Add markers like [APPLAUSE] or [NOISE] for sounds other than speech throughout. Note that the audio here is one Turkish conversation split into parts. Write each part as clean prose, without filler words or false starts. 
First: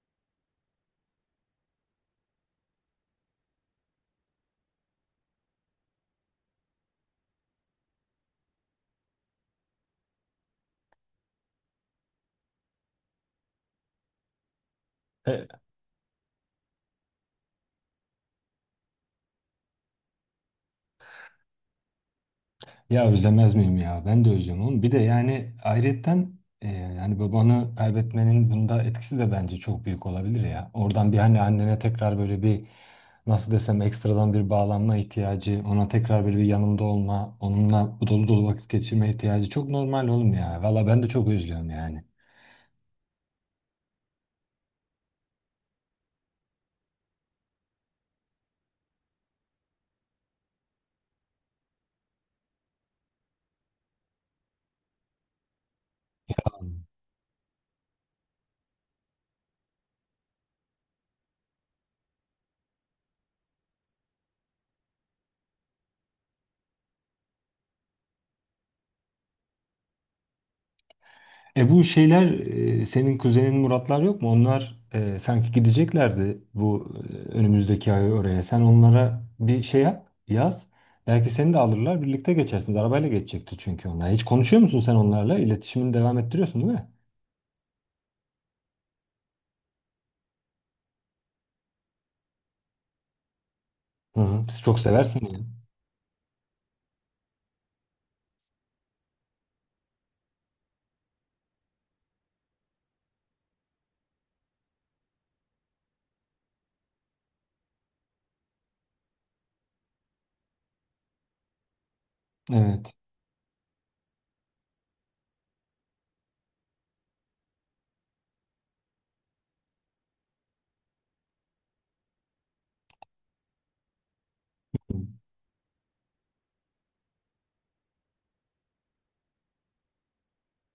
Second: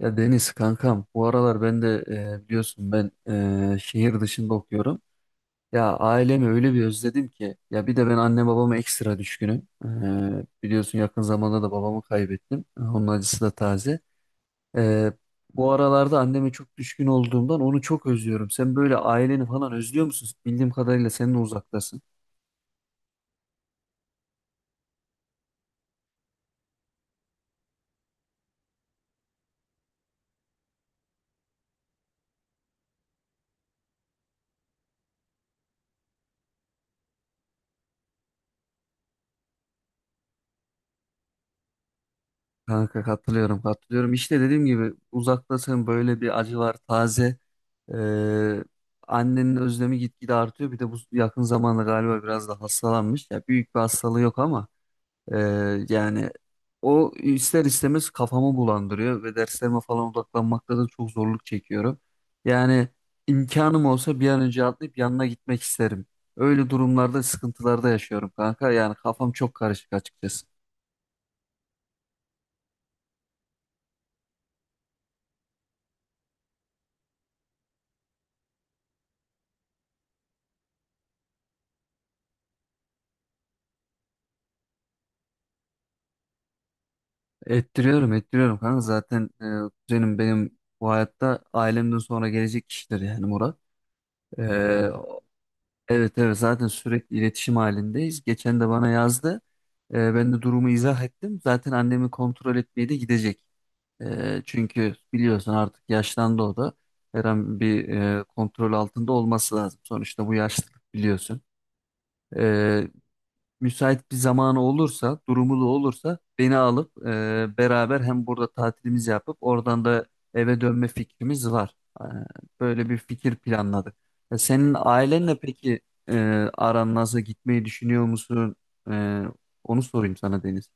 Ya Deniz kankam bu aralar ben de biliyorsun ben şehir dışında okuyorum. Ya ailemi öyle bir özledim ki ya bir de ben anne babama ekstra düşkünüm. Biliyorsun yakın zamanda da babamı kaybettim. Onun acısı da taze. E, E, Bu aralarda anneme çok düşkün olduğumdan onu çok özlüyorum. Sen böyle aileni falan özlüyor musun? Bildiğim kadarıyla sen de uzaktasın. Ya özlemez miyim ya? Ben de özlüyorum oğlum. Bir de yani ayrıyetten yani babanı kaybetmenin bunda etkisi de bence çok büyük olabilir ya. Oradan bir hani annene tekrar böyle bir nasıl desem ekstradan bir bağlanma ihtiyacı, ona tekrar böyle bir yanında olma, onunla dolu dolu vakit geçirme ihtiyacı çok normal oğlum ya. Valla ben de çok özlüyorum yani. Kanka katılıyorum, katılıyorum. İşte dediğim gibi uzaktasın, böyle bir acı var taze. Ee, Annenin özlemi gitgide artıyor. Bir de bu yakın zamanda galiba biraz da hastalanmış. Ya büyük bir hastalığı yok ama yani o ister istemez kafamı bulandırıyor ve derslerime falan odaklanmakta da çok zorluk çekiyorum. Yani imkanım olsa bir an önce atlayıp yanına gitmek isterim. Öyle durumlarda sıkıntılarda yaşıyorum kanka. Yani kafam çok karışık açıkçası. E bu şeyler senin kuzenin Muratlar yok mu? Onlar sanki gideceklerdi bu önümüzdeki ay oraya. Sen onlara bir şey yap, yaz. Belki seni de alırlar, birlikte geçersiniz. Arabayla geçecekti çünkü onlar. Hiç konuşuyor musun sen onlarla? İletişimini devam ettiriyorsun değil mi? Ettiriyorum, ettiriyorum kanka. Zaten kuzenim benim bu hayatta ailemden sonra gelecek kişidir yani Murat. Hı E, hı. Siz çok seversin yani. evet, evet, zaten sürekli iletişim halindeyiz. Geçen de bana yazdı. Ben de durumu izah ettim. Zaten annemi kontrol etmeye de gidecek. Çünkü biliyorsun artık yaşlandı o da. Her an bir kontrol altında olması lazım. Sonuçta bu yaşlılık biliyorsun. E, Evet. Müsait bir zamanı olursa, durumu olursa beni alıp beraber hem burada tatilimizi yapıp oradan da eve dönme fikrimiz var. E, Böyle bir fikir planladık. Senin ailenle peki e, aran nasıl, gitmeyi düşünüyor musun? E, Onu sorayım sana Deniz.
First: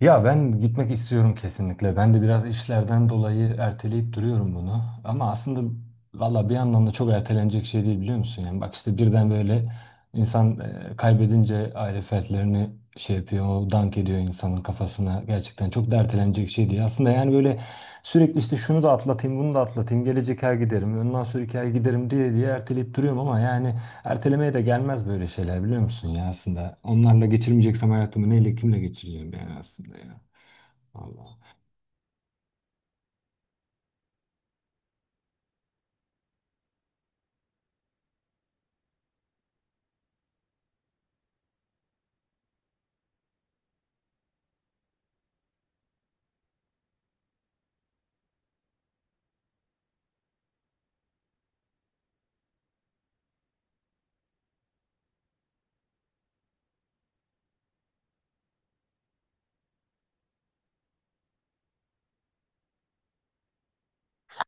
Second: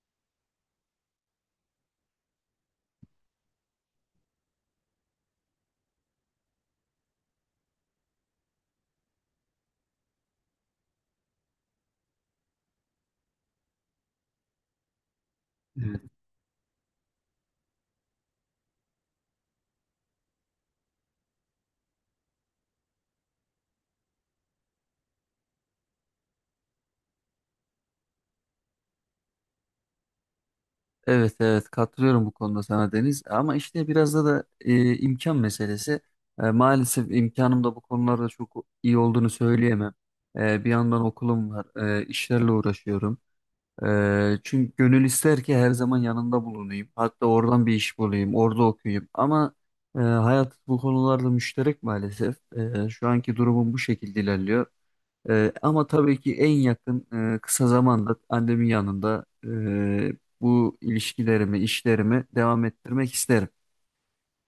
Ya ben gitmek istiyorum kesinlikle. Ben de biraz işlerden dolayı erteleyip duruyorum bunu. Ama aslında valla bir yandan da çok ertelenecek şey değil biliyor musun? Yani bak işte birden böyle insan kaybedince aile fertlerini şey yapıyor, o dank ediyor insanın kafasına. Gerçekten çok da Evet. ertelenecek şey değil. Aslında yani böyle sürekli işte şunu da atlatayım, bunu da atlatayım, gelecek ay giderim, ondan sonra sonraki ay giderim diye diye erteleyip duruyorum ama yani ertelemeye de gelmez böyle şeyler biliyor musun ya aslında. Onlarla geçirmeyeceksem hayatımı neyle kimle geçireceğim yani aslında ya. Evet, Allah. evet, katılıyorum bu konuda sana Deniz ama işte biraz da imkan meselesi. Maalesef imkanım da bu konularda çok iyi olduğunu söyleyemem. Bir yandan okulum var, işlerle uğraşıyorum. Çünkü gönül ister ki her zaman yanında bulunayım. Hatta oradan bir iş bulayım, orada okuyayım. Ama hayat bu konularda müşterek maalesef. Şu anki durumum bu şekilde ilerliyor. Ama tabii ki en yakın kısa zamanda annemin yanında bu ilişkilerimi, işlerimi devam ettirmek isterim.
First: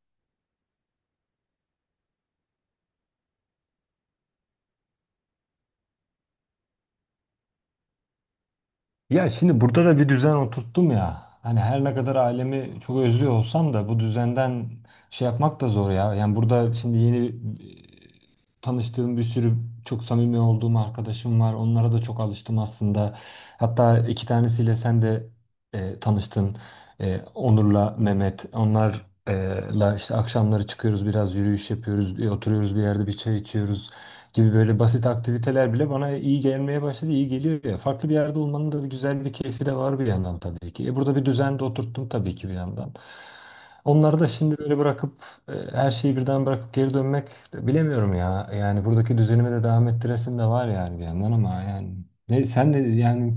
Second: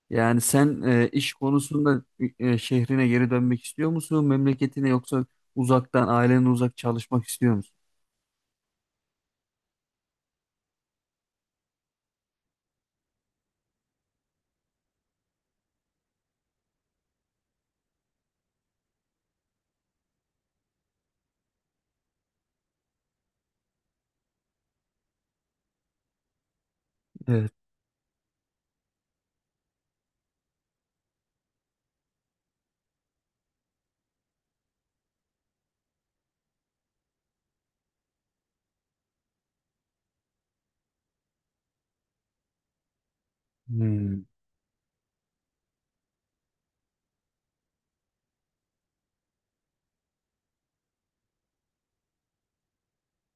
Yani sen iş konusunda şehrine geri dönmek istiyor musun, memleketine, yoksa uzaktan, ailenin uzak çalışmak istiyor musun? Ya şimdi burada da bir düzen oturttum ya. Hani her ne kadar ailemi çok özlüyor olsam da bu düzenden şey yapmak da zor ya. Yani burada şimdi yeni tanıştığım bir sürü çok samimi olduğum arkadaşım var. Onlara da çok alıştım aslında. Hatta iki tanesiyle sen de tanıştın. E, Evet. Onur'la Mehmet. Onlarla işte akşamları çıkıyoruz biraz yürüyüş yapıyoruz. Bir oturuyoruz bir yerde bir çay içiyoruz gibi böyle basit aktiviteler bile bana iyi gelmeye başladı, iyi geliyor ya. Farklı bir yerde olmanın da bir güzel bir keyfi de var bir yandan tabii ki. E burada bir düzen de oturttum tabii ki bir yandan. Onları Hmm. da şimdi böyle bırakıp her şeyi birden bırakıp geri dönmek de bilemiyorum ya. Yani buradaki düzenime de devam ettiresim de var yani bir yandan ama yani ne sen de yani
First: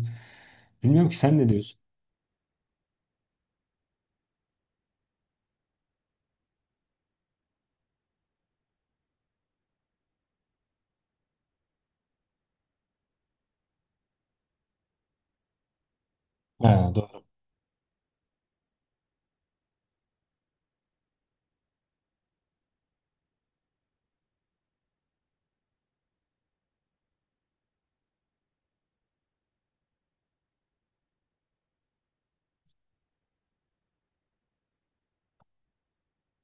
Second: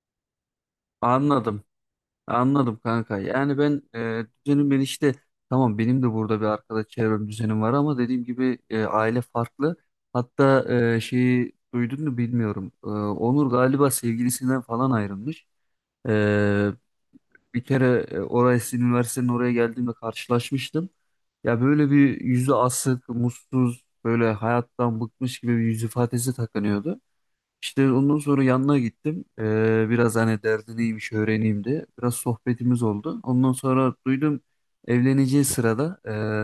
bilmiyorum ki sen ne Anladım. diyorsun? Anladım kanka. Yani ben e, düzenim ben işte tamam, benim de burada bir arkadaş çevrem, düzenim var ama dediğim gibi aile farklı. Hatta şeyi duydun mu bilmiyorum. Onur galiba sevgilisinden falan ayrılmış. E, Ha, doğru. Bir kere oraya, sizin üniversitenin oraya geldiğimde karşılaşmıştım. Ya böyle bir yüzü asık, mutsuz, böyle hayattan bıkmış gibi bir yüz ifadesi takınıyordu. İşte ondan sonra yanına gittim. Biraz hani derdi neymiş öğreneyim diye. Biraz sohbetimiz oldu. Ondan sonra duydum evleneceği sırada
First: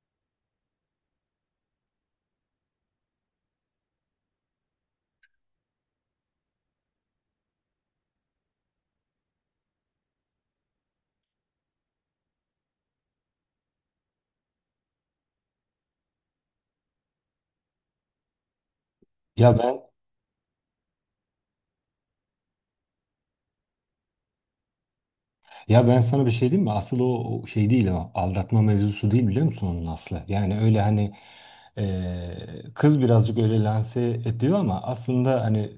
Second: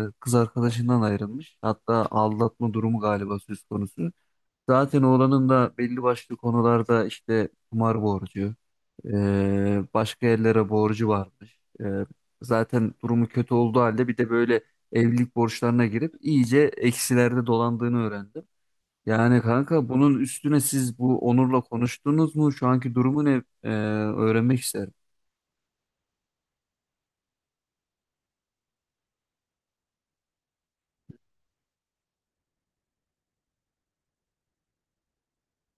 kız arkadaşından ayrılmış. Hatta aldatma durumu galiba söz konusu. Zaten oğlanın da belli başlı konularda işte kumar borcu, e, başka yerlere borcu varmış. Zaten durumu kötü olduğu halde bir de böyle evlilik borçlarına girip iyice eksilerde dolandığını öğrendim. Yani Ya ben kanka, bunun üstüne siz bu Onur'la konuştunuz mu? Şu anki durumu ne? Öğrenmek isterim. Ya ben sana bir şey diyeyim mi? Asıl o şey değil o. Aldatma mevzusu değil biliyor musun onun aslı? Yani öyle hani kız birazcık öyle lanse ediyor ama aslında hani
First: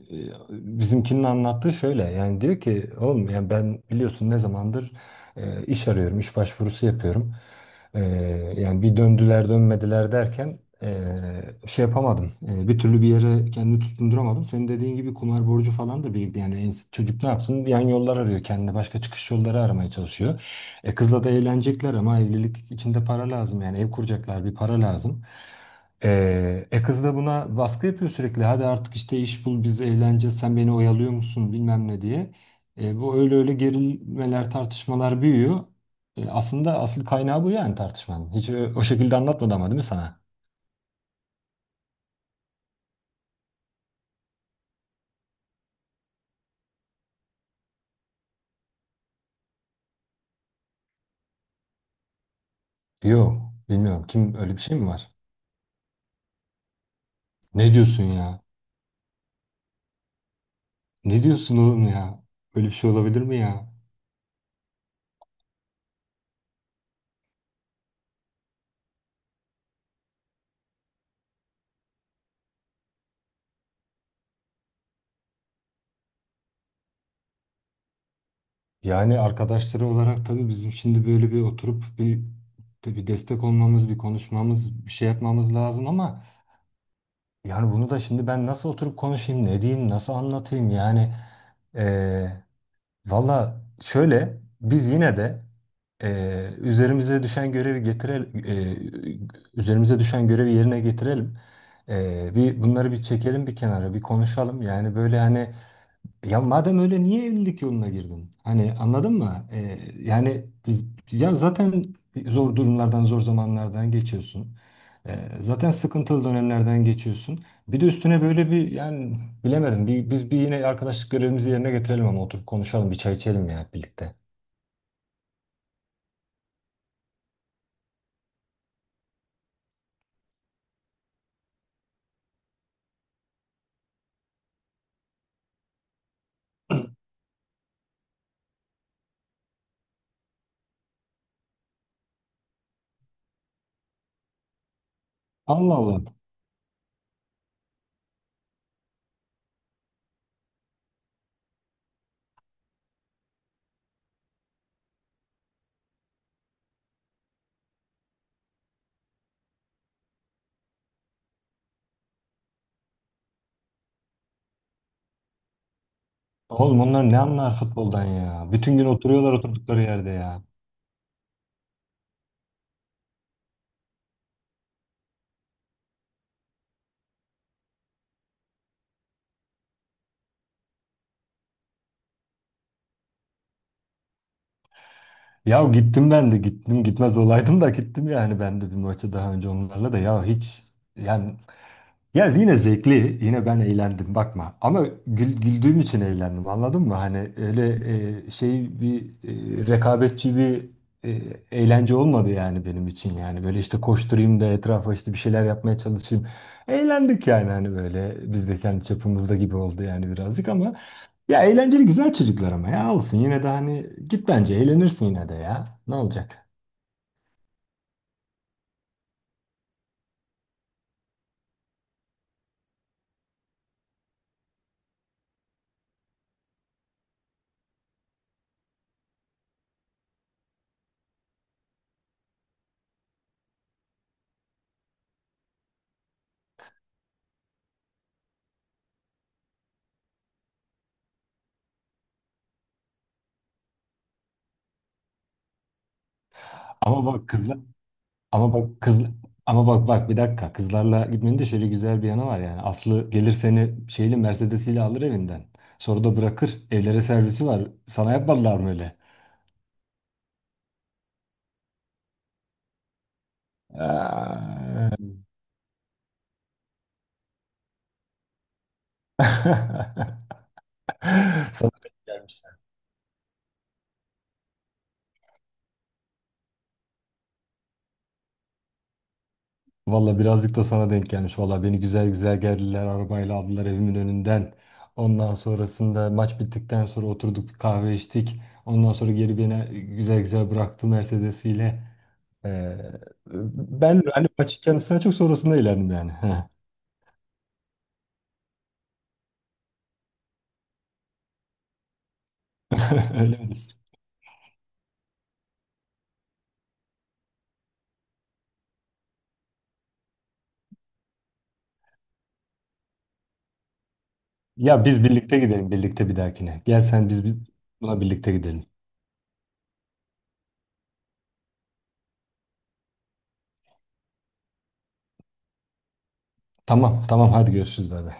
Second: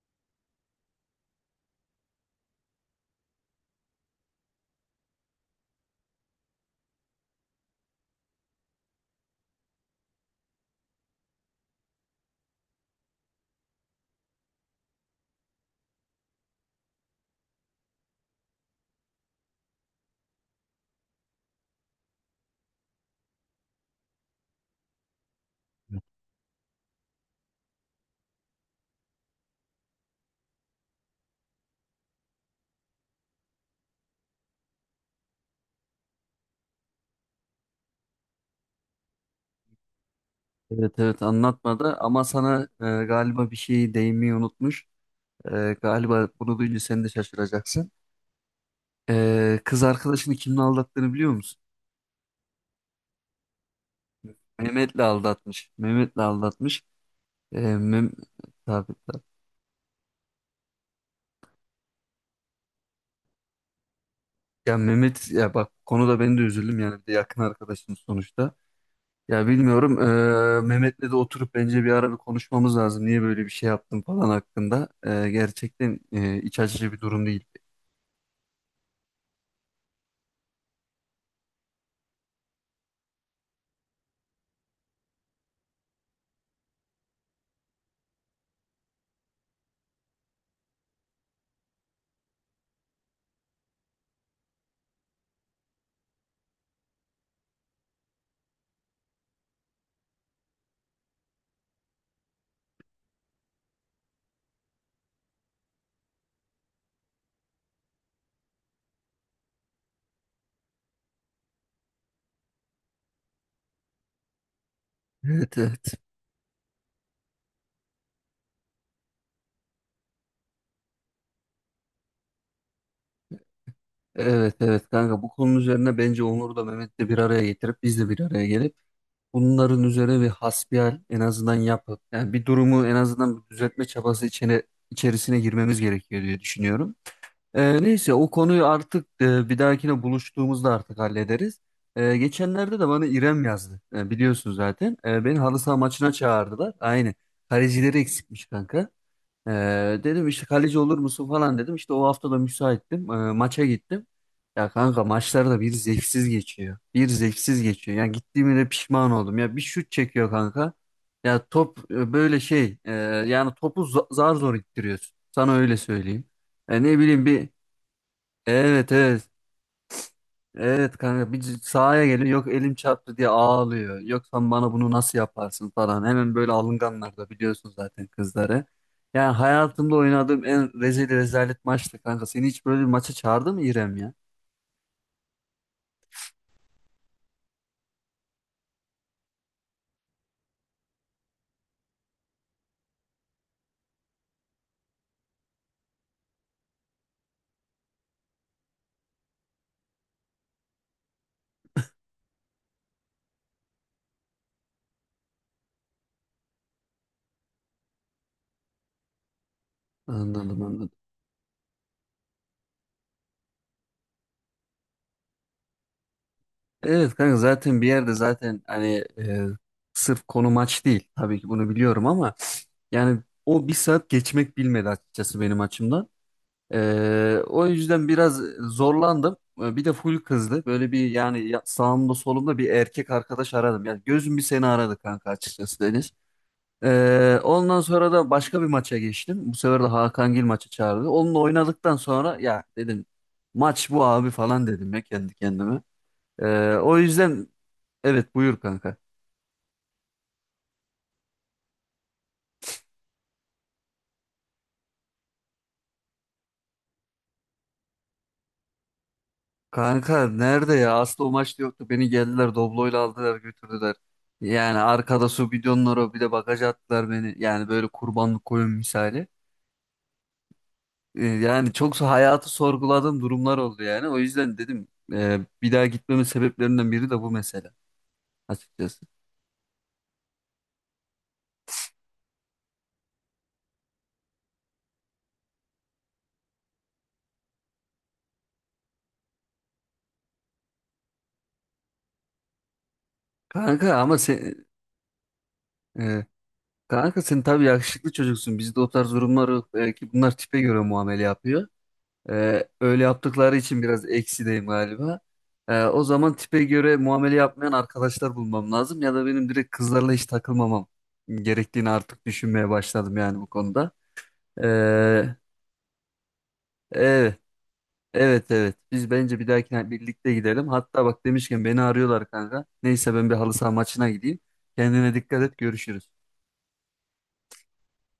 bizimkinin anlattığı şöyle. Yani diyor ki oğlum yani ben biliyorsun ne zamandır iş arıyorum, iş başvurusu yapıyorum. Ee, yani bir döndüler dönmediler derken şey yapamadım. Bir türlü bir yere kendimi tutunduramadım. Senin dediğin gibi kumar borcu falan da birlikte yani çocuk ne yapsın? Yan yollar arıyor kendine başka çıkış yolları aramaya çalışıyor. E, kızla da eğlenecekler ama evlilik içinde para lazım yani ev kuracaklar bir para lazım. Kız da buna baskı yapıyor sürekli. Hadi artık işte iş bul biz eğleneceğiz sen beni oyalıyor musun bilmem ne diye. E, bu öyle öyle gerilmeler tartışmalar büyüyor. E, aslında asıl kaynağı bu yani tartışmanın. Hiç o şekilde anlatmadı ama değil mi sana? Evet, evet, anlatmadı ama sana galiba bir şey değinmeyi unutmuş. Galiba bunu duyunca sen de şaşıracaksın. Kız arkadaşını kimle aldattığını biliyor musun? Yok. Bilmiyorum. Kim öyle bir şey mi Mehmet'le var? aldatmış. Mehmet'le aldatmış. Ne diyorsun Mem ya? Tabii, tabii. Ne diyorsun oğlum ya? Böyle bir şey olabilir mi ya? Ya Mehmet ya, bak konuda ben de üzüldüm yani, bir de yakın arkadaşım sonuçta. Ya bilmiyorum. Mehmet'le de oturup bence bir ara bir konuşmamız lazım. Niye böyle bir şey yaptın falan hakkında. Gerçekten iç açıcı bir durum değil. Yani arkadaşları olarak tabii bizim şimdi böyle bir oturup bir destek olmamız, bir konuşmamız, bir şey yapmamız lazım ama yani bunu da şimdi ben nasıl oturup konuşayım, ne diyeyim, nasıl anlatayım yani? Valla şöyle biz yine de üzerimize düşen görevi yerine getirelim. Bir bunları bir çekelim bir kenara bir konuşalım. Yani böyle hani ya madem öyle niye evlilik yoluna girdin? Hani anladın mı? Yani ya zaten zor durumlardan, zor zamanlardan geçiyorsun. Evet, Zaten evet. sıkıntılı dönemlerden geçiyorsun. Bir de üstüne böyle bir yani bilemedim. Biz bir yine arkadaşlık görevimizi yerine getirelim ama oturup konuşalım, bir çay içelim ya birlikte. Evet, evet kanka, bu konunun üzerine bence Onur'u da Mehmet'le bir araya getirip biz de bir araya gelip bunların üzerine bir hasbihal en azından yapıp, yani bir durumu en azından bir düzeltme çabası içerisine girmemiz gerekiyor diye düşünüyorum. Neyse, o konuyu artık bir dahakine buluştuğumuzda artık hallederiz. Geçenlerde de bana İrem yazdı. Biliyorsun zaten. Beni halı Allah saha Allah. maçına çağırdılar. Aynı. Kalecileri eksikmiş kanka. Ee, Dedim işte kaleci olur musun falan dedim. İşte o hafta da müsaittim. Maça gittim. Ya kanka, maçlar da bir zevksiz geçiyor. Bir zevksiz geçiyor. Yani gittiğime de pişman oldum. Ya bir şut çekiyor kanka. Ya top yani topu zar zor ittiriyorsun. Sana öyle söyleyeyim. Oğlum E, ne onlar ne bileyim bir anlar futboldan ya? Bütün gün Evet, evet. oturuyorlar oturdukları yerde ya. Evet kanka, bir sahaya geliyor yok elim çarptı diye ağlıyor. Yok sen bana bunu nasıl yaparsın falan. Hemen böyle alınganlar da biliyorsun zaten kızları. Yani hayatımda oynadığım en rezil rezalet maçtı kanka. Seni hiç böyle bir maça çağırdı mı İrem ya? Ya gittim ben de gittim gitmez olaydım da gittim yani ben de bir maça daha önce onlarla da ya hiç yani ya yine zevkli, yine ben eğlendim bakma. Ama güldüğüm için eğlendim anladın mı? Hani öyle e, şey bir rekabetçi bir e, eğlence olmadı yani benim için yani. Böyle işte koşturayım da etrafa işte bir şeyler yapmaya çalışayım. Eğlendik yani hani böyle biz de kendi çapımızda gibi oldu yani birazcık Anladım, ama anladım. ya eğlenceli güzel çocuklar ama ya olsun yine de hani git bence eğlenirsin yine de ya. Ne olacak? Evet kanka, zaten bir yerde zaten hani sırf konu maç değil. Tabii ki bunu biliyorum ama yani o bir saat geçmek bilmedi açıkçası benim açımdan. O yüzden biraz zorlandım. Bir de full kızdı. Böyle bir yani sağımda solumda bir erkek arkadaş aradım. Yani gözüm bir seni aradı kanka, açıkçası Deniz. Ondan sonra da başka bir maça geçtim. Bu sefer de Hakan Gil maçı çağırdı. Onunla oynadıktan sonra ya dedim, maç bu abi falan dedim ya kendi kendime. O Ama bak yüzden kızlar Evet, Ama buyur bak kanka. kız ama bak bir dakika. Kızlarla gitmenin de şöyle güzel bir yanı var yani. Aslı gelir seni şeyle Mercedes'iyle alır evinden. Sonra da bırakır. Evlere servisi var. Sana yapmadılar mı öyle? Kanka nerede ya? Aslı o maçta yoktu. Beni geldiler Doblo'yla aldılar götürdüler. Yani Eee. arkada su bidonları, bir de bagaja attılar beni. Yani böyle kurbanlık koyun misali. [LAUGHS] Yani Sana, çok hayatı sorguladığım durumlar oldu yani. O yüzden dedim bir daha gitmemin sebeplerinden biri de bu mesele açıkçası. valla birazcık da sana denk gelmiş. Valla beni güzel güzel geldiler. Arabayla aldılar evimin önünden. Ondan sonrasında maç bittikten sonra oturduk bir kahve içtik. Ondan sonra geri beni güzel güzel bıraktı Mercedes'iyle. Ee, Kanka ben ama hani maçı sen kendisine çok sonrasında eğlendim yani. e, Heh. kanka sen tabii yakışıklı çocuksun. Bizde o tarz durumlar yok. Belki bunlar tipe göre muamele yapıyor. Öyle [LAUGHS] Öyle mi yaptıkları diyorsun? için biraz eksideyim galiba. O zaman tipe göre muamele yapmayan arkadaşlar bulmam lazım ya da benim direkt kızlarla hiç takılmamam gerektiğini artık düşünmeye başladım yani bu konuda. Ya biz Ee, birlikte gidelim birlikte bir dahakine. Gel sen biz bir- evet, buna birlikte gidelim. evet. Biz bence bir dahakine birlikte gidelim. Hatta bak demişken beni arıyorlar kanka. Neyse ben bir halı saha maçına gideyim. Kendine dikkat et, görüşürüz. Tamam tamam hadi görüşürüz bay